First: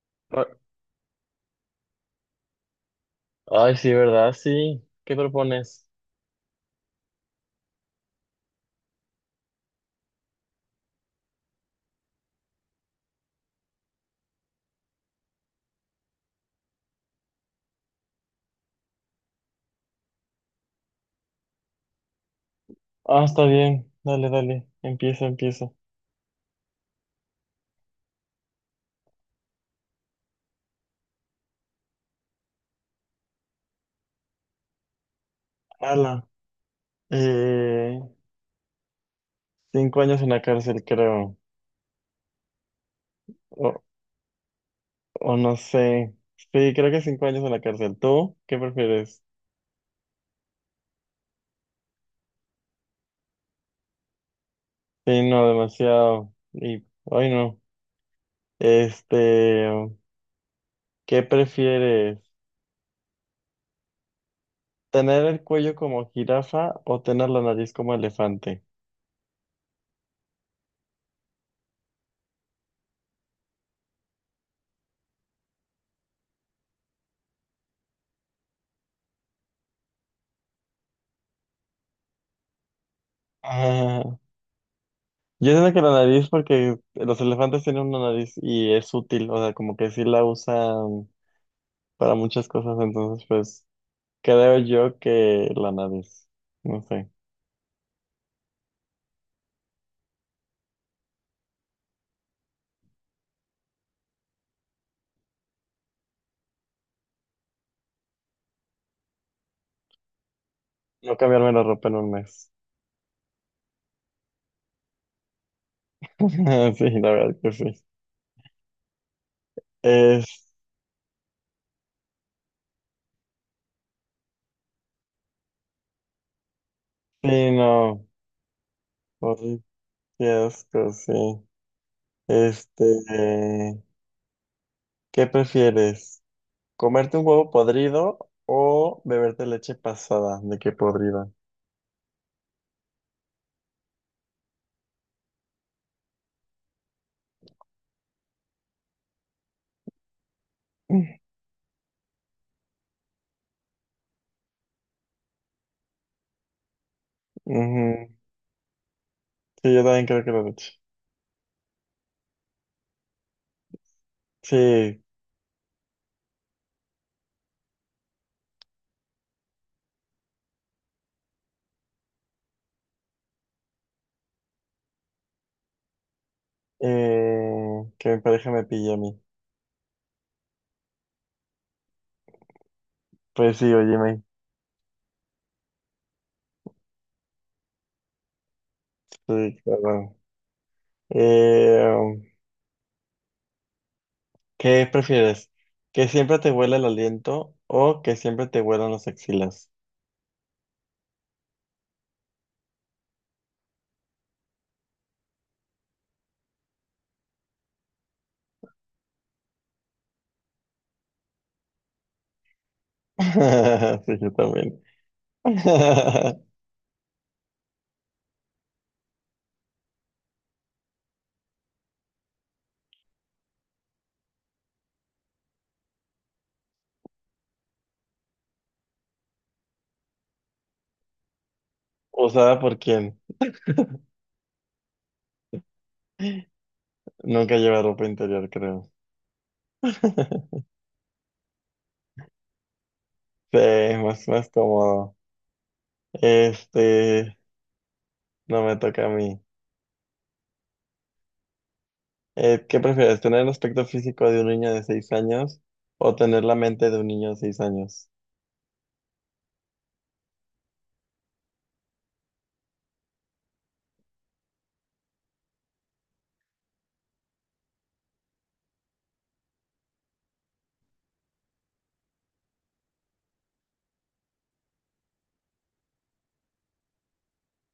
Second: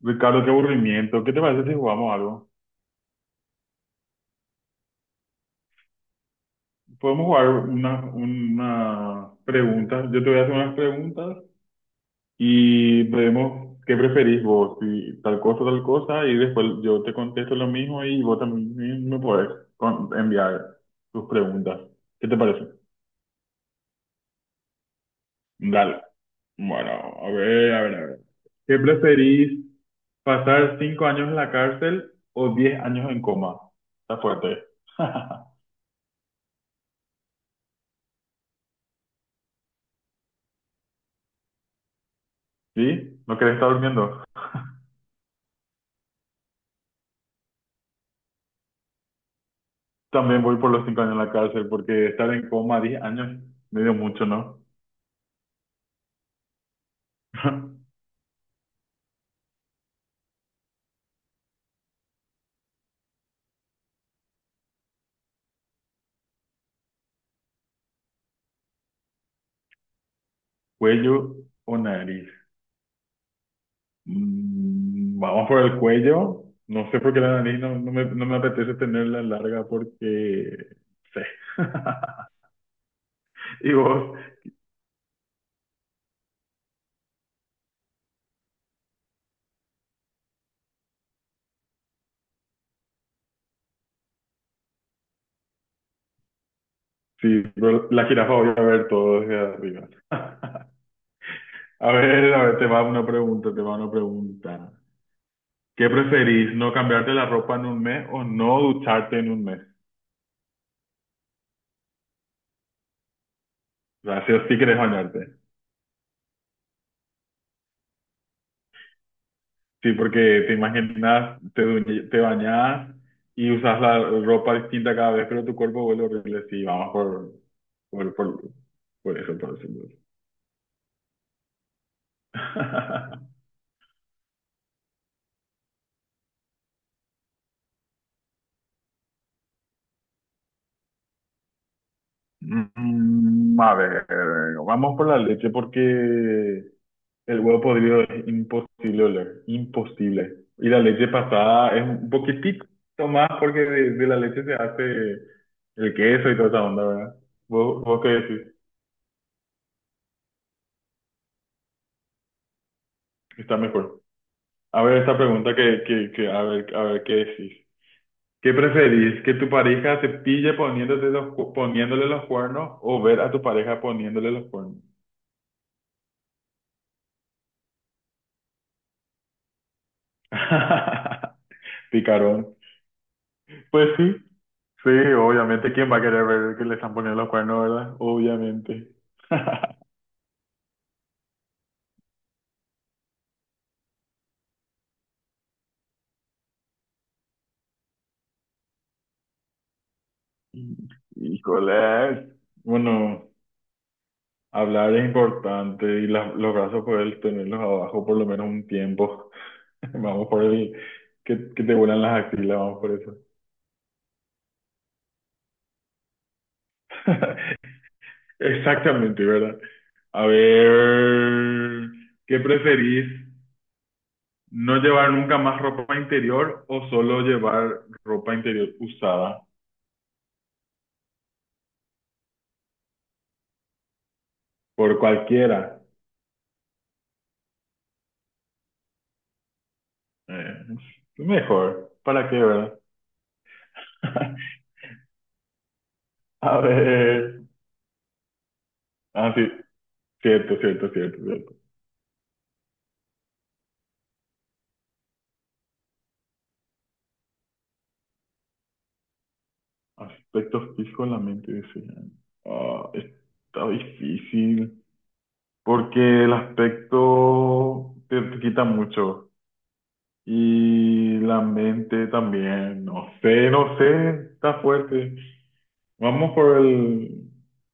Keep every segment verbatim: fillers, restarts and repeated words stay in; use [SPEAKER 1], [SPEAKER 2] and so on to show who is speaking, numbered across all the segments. [SPEAKER 1] Ricardo,
[SPEAKER 2] Ah,
[SPEAKER 1] qué aburrimiento. ¿Qué te parece si jugamos algo?
[SPEAKER 2] Ay, sí, ¿verdad? Sí. ¿Qué propones?
[SPEAKER 1] Podemos jugar una, una pregunta. Yo te voy a hacer unas preguntas y vemos qué preferís vos, si tal cosa, tal cosa, y después yo te contesto lo mismo y vos también me podés con- enviar tus preguntas. ¿Qué te parece?
[SPEAKER 2] Ah, está bien. Dale, dale. Empieza, empieza.
[SPEAKER 1] Dale. Bueno, a ver, a ver, a ver. ¿Qué preferís? ¿Pasar cinco años en la cárcel o diez años en coma? Está fuerte.
[SPEAKER 2] Ala. Eh, Cinco años en la cárcel, creo.
[SPEAKER 1] ¿Sí? ¿No querés estar
[SPEAKER 2] O,
[SPEAKER 1] durmiendo?
[SPEAKER 2] o no sé. Sí, creo que cinco años en la cárcel. ¿Tú qué prefieres?
[SPEAKER 1] También voy por los cinco años en la cárcel porque estar en coma diez años, medio mucho, ¿no?
[SPEAKER 2] Sí, no, demasiado. Y, ay, no. Este, ¿qué prefieres? ¿Tener el cuello como jirafa o tener la nariz como elefante?
[SPEAKER 1] ¿Cuello o nariz? Mm, vamos por el cuello. No sé por qué la nariz no, no me, no me apetece tenerla larga porque... sé. Y vos,
[SPEAKER 2] Yo siento que la nariz, porque los elefantes tienen una nariz y es útil, o sea, como que sí la usan para muchas cosas, entonces pues creo yo que la nariz, no sé,
[SPEAKER 1] sí, pero la jirafa voy a ver todo desde arriba. A ver, a ver, te va una pregunta, te va una pregunta. ¿Qué preferís, no cambiarte la ropa en un mes o no ducharte en un mes?
[SPEAKER 2] no cambiarme la ropa en un mes.
[SPEAKER 1] Gracias, sí o sí querés bañarte.
[SPEAKER 2] Sí, la verdad que sí.
[SPEAKER 1] Sí,
[SPEAKER 2] Es,
[SPEAKER 1] porque te imaginas, te, duñ- te bañas y usas la ropa distinta cada vez, pero tu cuerpo vuelve horrible. Sí, vamos por,
[SPEAKER 2] sí, no.
[SPEAKER 1] por, por, por eso, por
[SPEAKER 2] Ay,
[SPEAKER 1] eso. Por eso.
[SPEAKER 2] qué asco, sí. Este, eh, ¿qué prefieres? ¿Comerte un huevo podrido o beberte leche pasada? ¿De qué podrida?
[SPEAKER 1] Mm, a ver, vamos por la leche porque el huevo podrido es imposible oler, imposible. Y la leche pasada es un poquitito más porque de, de la leche se hace el queso y toda esa onda, ¿verdad? ¿Vos, vos qué
[SPEAKER 2] Ujú.
[SPEAKER 1] decís?
[SPEAKER 2] Sí, yo también creo que la leche.
[SPEAKER 1] Está mejor. A ver
[SPEAKER 2] Sí,
[SPEAKER 1] esta pregunta que, que, que a ver, a ver qué decís. ¿Qué preferís? ¿Que tu pareja te pille poniéndote los, cu- poniéndole los cuernos o ver a tu pareja poniéndole los cuernos?
[SPEAKER 2] eh, que mi pareja me pille a mí.
[SPEAKER 1] Picarón.
[SPEAKER 2] Pues sí,
[SPEAKER 1] Pues
[SPEAKER 2] oye,
[SPEAKER 1] sí,
[SPEAKER 2] me...
[SPEAKER 1] sí, obviamente. ¿Quién va a querer ver que le están poniendo los cuernos, verdad? Obviamente.
[SPEAKER 2] Sí, claro. Bueno. Eh, um, ¿Qué prefieres? ¿Que siempre te huela el aliento o que siempre te huelan las axilas?
[SPEAKER 1] Híjole. Bueno, hablar es importante y las- los brazos poder tenerlos abajo por lo menos un tiempo. Vamos por el que, que te vuelan las axilas, vamos por eso.
[SPEAKER 2] Sí, yo también.
[SPEAKER 1] Exactamente, ¿verdad? A ver, ¿qué preferís? ¿No llevar nunca más ropa interior o solo llevar ropa interior usada
[SPEAKER 2] ¿Usada por quién?
[SPEAKER 1] por cualquiera?
[SPEAKER 2] Nunca lleva ropa interior, creo.
[SPEAKER 1] Eh, Mejor, ¿para qué, verdad?
[SPEAKER 2] Sí, más, más cómodo.
[SPEAKER 1] A
[SPEAKER 2] Este,
[SPEAKER 1] ver,
[SPEAKER 2] no me toca a
[SPEAKER 1] ah,
[SPEAKER 2] mí.
[SPEAKER 1] sí, cierto, cierto, cierto, cierto.
[SPEAKER 2] Eh, ¿qué prefieres? ¿Tener el aspecto físico de un niño de seis años o tener la mente de un niño de seis años?
[SPEAKER 1] Aspectos fijos en la mente desean. Ah, está difícil, porque el aspecto te te quita mucho. Y la mente también, no sé, no sé, está fuerte. Vamos por el,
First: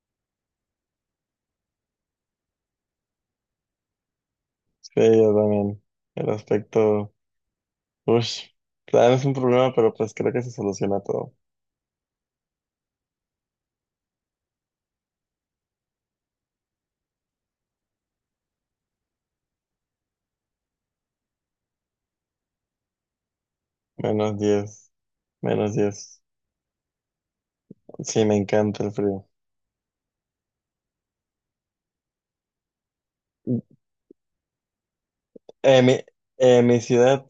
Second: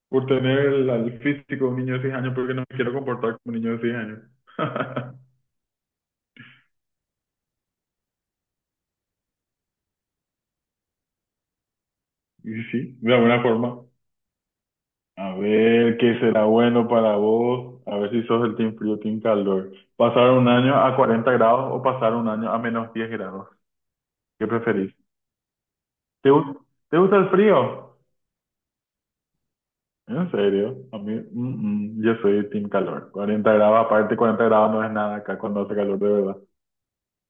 [SPEAKER 1] por tener el, al físico de un niño de seis años porque no me quiero comportar como un niño de seis años.
[SPEAKER 2] Sí, yo también. El aspecto, uff, claro, es un problema, pero pues creo que se soluciona todo.
[SPEAKER 1] Y sí, de alguna forma. A ver qué será bueno para vos, a ver si sos del team frío, team calor. ¿Pasar un año a cuarenta grados o pasar un año a menos diez grados?
[SPEAKER 2] Menos
[SPEAKER 1] ¿Qué
[SPEAKER 2] diez
[SPEAKER 1] preferís?
[SPEAKER 2] menos diez
[SPEAKER 1] ¿Te, gu- Te gusta el frío?
[SPEAKER 2] Sí, me encanta el frío.
[SPEAKER 1] En serio, a mí, mm, mm, yo soy team calor. Cuarenta grados, aparte cuarenta grados no es nada acá cuando hace
[SPEAKER 2] En mi,
[SPEAKER 1] calor de verdad.
[SPEAKER 2] en mi ciudad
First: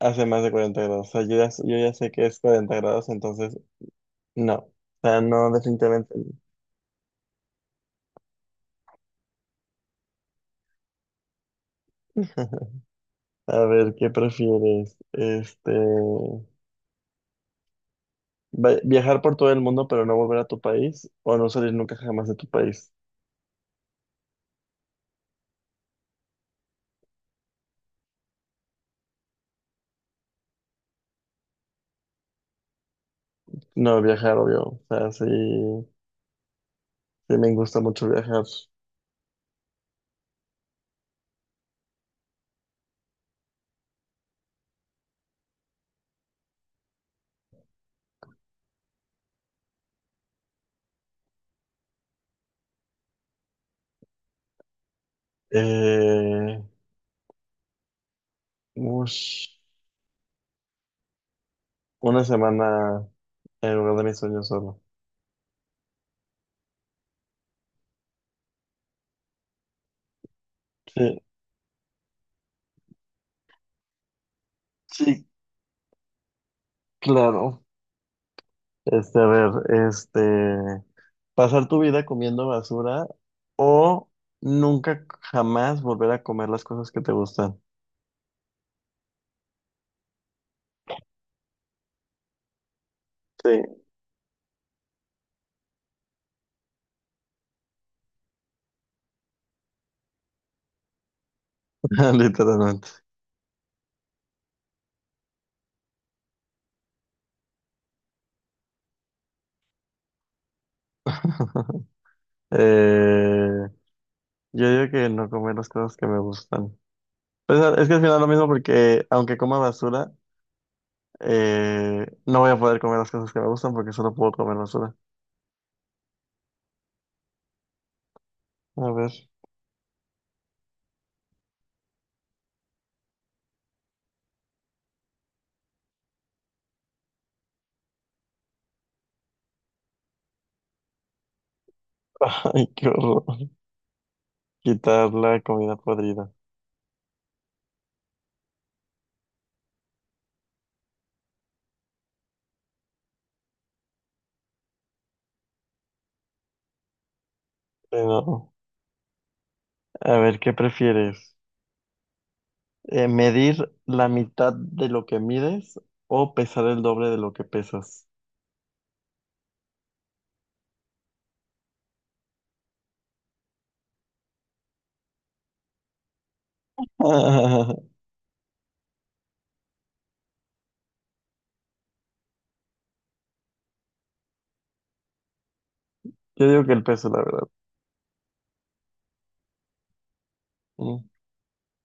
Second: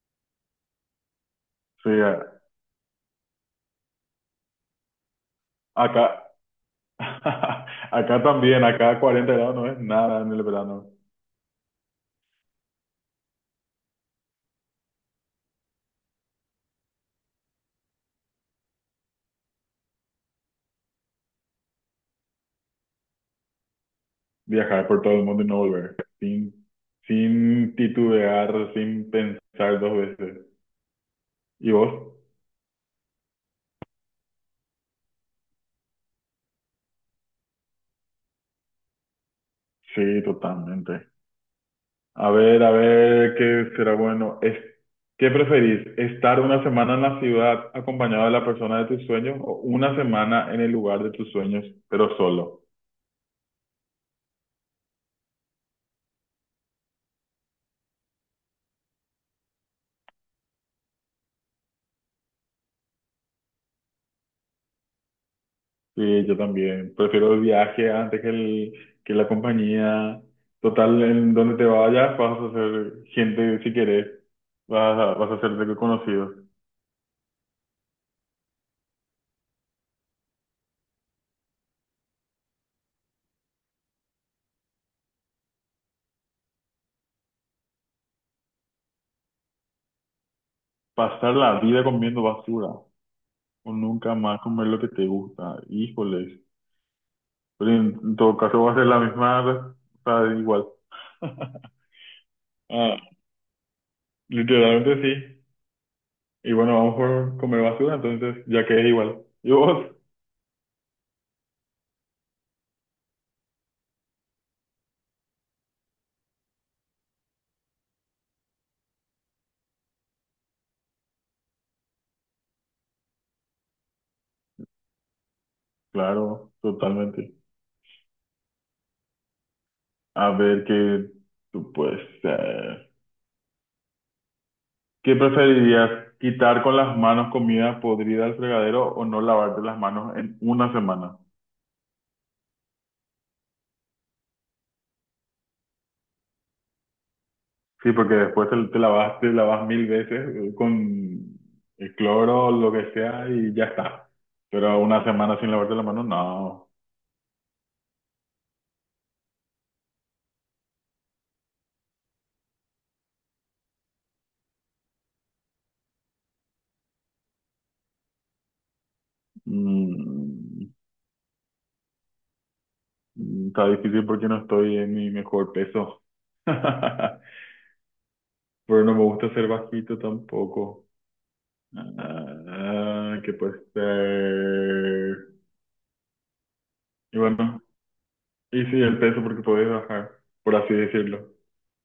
[SPEAKER 2] hace más de cuarenta grados. O sea, yo ya, yo
[SPEAKER 1] Sí,
[SPEAKER 2] ya sé que es
[SPEAKER 1] a-
[SPEAKER 2] cuarenta grados, entonces no. O sea, no, definitivamente. No.
[SPEAKER 1] acá, acá también, acá cuarenta grados no es nada en el verano.
[SPEAKER 2] A ver, ¿qué prefieres? Este, va- viajar por todo el mundo, pero no volver a tu país, o no salir nunca jamás de tu país.
[SPEAKER 1] Viajar por todo el mundo y no volver, sin, sin titubear, sin pensar dos veces. ¿Y vos?
[SPEAKER 2] No, viajar, obvio. O sea, sí, sí me gusta mucho viajar.
[SPEAKER 1] Sí, totalmente. A ver, a ver, ¿qué será bueno? Es, ¿qué preferís? ¿Estar una semana en la ciudad acompañado de la persona de tus sueños o una semana en el lugar de tus sueños, pero solo?
[SPEAKER 2] Eh, Ush, una semana en lugar de mis sueños solo.
[SPEAKER 1] Sí, yo también. Prefiero el viaje antes que, el, que la compañía. Total,
[SPEAKER 2] Sí,
[SPEAKER 1] en donde te vayas vas a ser gente si querés. Vas a,
[SPEAKER 2] sí,
[SPEAKER 1] vas a hacerte conocido.
[SPEAKER 2] claro. Este, a ver, este, pasar tu vida comiendo basura o nunca jamás volver a comer las cosas que te gustan.
[SPEAKER 1] Pasar la vida comiendo basura o
[SPEAKER 2] Sí,
[SPEAKER 1] nunca más comer lo que te gusta. Híjole, pero en, en todo caso va a ser la misma, re- o sea, igual.
[SPEAKER 2] literalmente.
[SPEAKER 1] Ah, literalmente sí. Y bueno, vamos por comer basura, entonces, ya que es igual. ¿Y vos?
[SPEAKER 2] Eh, yo digo que no comer las cosas que me gustan. Pues, ah, es que al final lo mismo porque aunque coma basura, eh, no voy a poder comer las cosas que me gustan porque solo puedo comer basura.
[SPEAKER 1] Claro, totalmente.
[SPEAKER 2] A ver.
[SPEAKER 1] A ver, que tú pues, eh, ¿qué preferirías? ¿Quitar con las manos comida podrida al fregadero o no lavarte las manos en una semana?
[SPEAKER 2] Ay, qué horror. Quitar la comida podrida.
[SPEAKER 1] Sí, porque después te, te lavas, te lavas mil veces eh, con el cloro o lo que sea y ya está. Pero una semana sin lavarte las manos, no.
[SPEAKER 2] Pero, a ver, ¿qué prefieres? Eh, ¿medir la mitad de lo que mides o pesar el doble de lo que pesas?
[SPEAKER 1] Mm, mm, Está difícil porque no estoy en mi mejor peso. Pero no me gusta ser bajito tampoco. Ah, ¿qué puede ser?
[SPEAKER 2] Yo digo que el peso,
[SPEAKER 1] Y
[SPEAKER 2] la verdad.
[SPEAKER 1] bueno, y sí, el peso porque puedes bajar, por así
[SPEAKER 2] Mm,
[SPEAKER 1] decirlo.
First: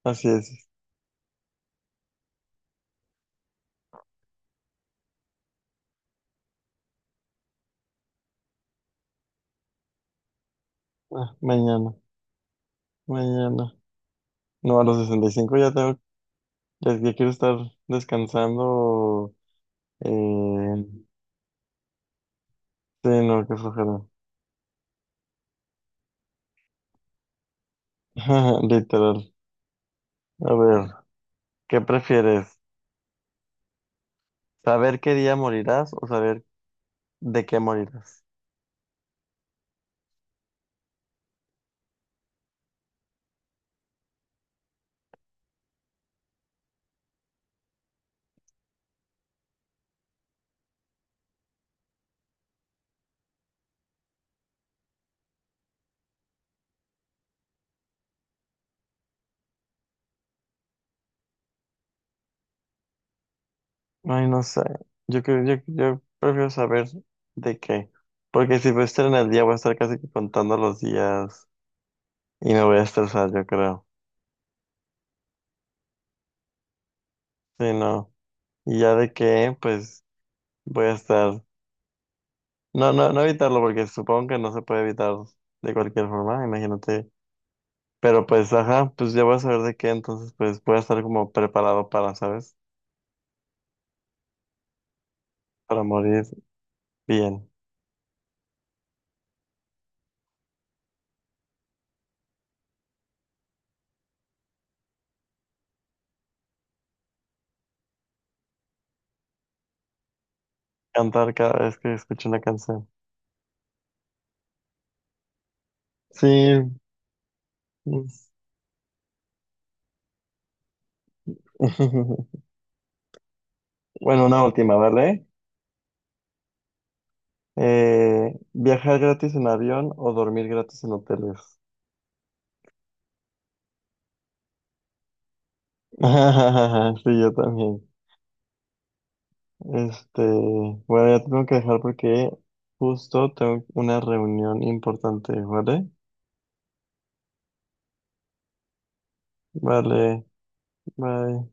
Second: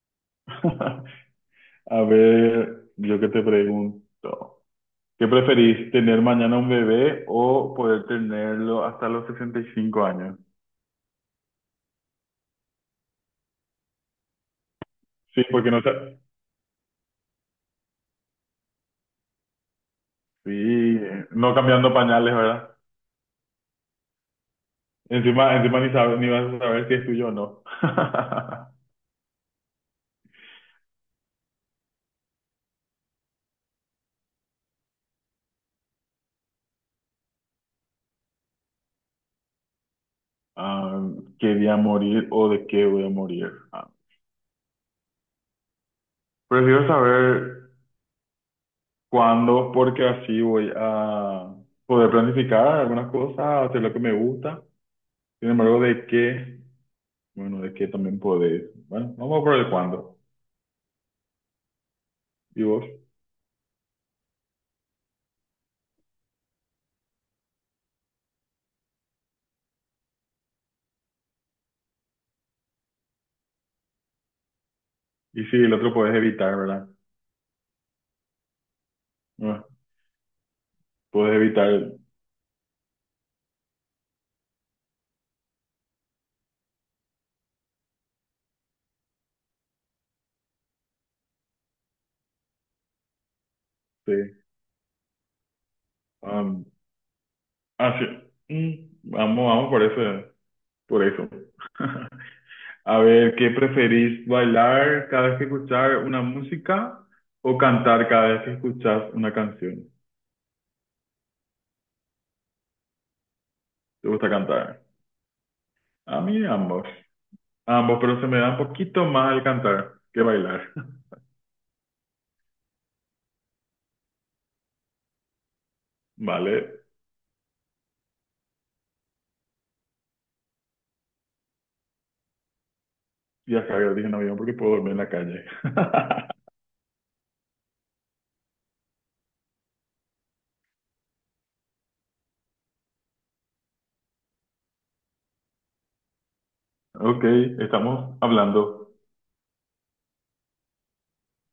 [SPEAKER 2] así es.
[SPEAKER 1] A ver, yo que te pregunto, ¿qué preferís, tener mañana un bebé o poder tenerlo hasta los sesenta y cinco años?
[SPEAKER 2] Ah, mañana, mañana. No, a los
[SPEAKER 1] Sí,
[SPEAKER 2] sesenta y cinco
[SPEAKER 1] porque
[SPEAKER 2] ya
[SPEAKER 1] no, sa-
[SPEAKER 2] tengo, ya, ya quiero estar descansando.
[SPEAKER 1] sí,
[SPEAKER 2] Eh,
[SPEAKER 1] no cambiando pañales, verdad.
[SPEAKER 2] sí, no, qué flojera.
[SPEAKER 1] Encima, encima ni, sabe- ni vas a saber si es tuyo o no.
[SPEAKER 2] Literal. A ver, ¿qué prefieres? ¿Saber qué día morirás o saber ¿de qué morirás?
[SPEAKER 1] Ah, quería morir o de qué voy a morir. Ah, prefiero saber cuándo, porque así voy a poder planificar algunas cosas, hacer lo que me gusta. Sin embargo, de qué, bueno, de qué también podés. Bueno, vamos por el cuándo. ¿Y vos?
[SPEAKER 2] Ay, no sé. Yo creo, yo, yo prefiero saber de qué. Porque si voy a estar en el día, voy a estar casi que contando los días y me voy a estresar, yo creo.
[SPEAKER 1] Y si el otro podés evitar, ¿verdad?
[SPEAKER 2] Sí, no. Y ya de qué,
[SPEAKER 1] Ah,
[SPEAKER 2] pues voy a
[SPEAKER 1] podés
[SPEAKER 2] estar.
[SPEAKER 1] evitar,
[SPEAKER 2] No, no, no evitarlo, porque supongo que no se puede evitar de cualquier forma, imagínate. Pero pues, ajá, pues ya voy a saber de qué, entonces pues voy a estar como preparado para, ¿sabes?
[SPEAKER 1] sí.
[SPEAKER 2] Para morir
[SPEAKER 1] Ah,
[SPEAKER 2] bien.
[SPEAKER 1] así. Mm, Vamos, vamos por eso, por eso. A ver, ¿qué preferís? ¿Bailar cada vez que escuchar una música o cantar cada vez que escuchas una canción?
[SPEAKER 2] Cantar cada vez que escucho una canción.
[SPEAKER 1] ¿Te gusta cantar? A
[SPEAKER 2] Sí.
[SPEAKER 1] mí ambos. Ambos, pero se me da un poquito más el cantar que bailar.
[SPEAKER 2] Bueno, una última, ¿vale?
[SPEAKER 1] Vale,
[SPEAKER 2] Eh, ¿viajar gratis en avión o dormir gratis en hoteles?
[SPEAKER 1] ya sabía, dije no avión porque puedo dormir en la calle.
[SPEAKER 2] Sí, yo también. Este, bueno, ya te tengo que dejar porque justo tengo una reunión importante, ¿vale?
[SPEAKER 1] Ok, estamos hablando.
[SPEAKER 2] Vale, bye.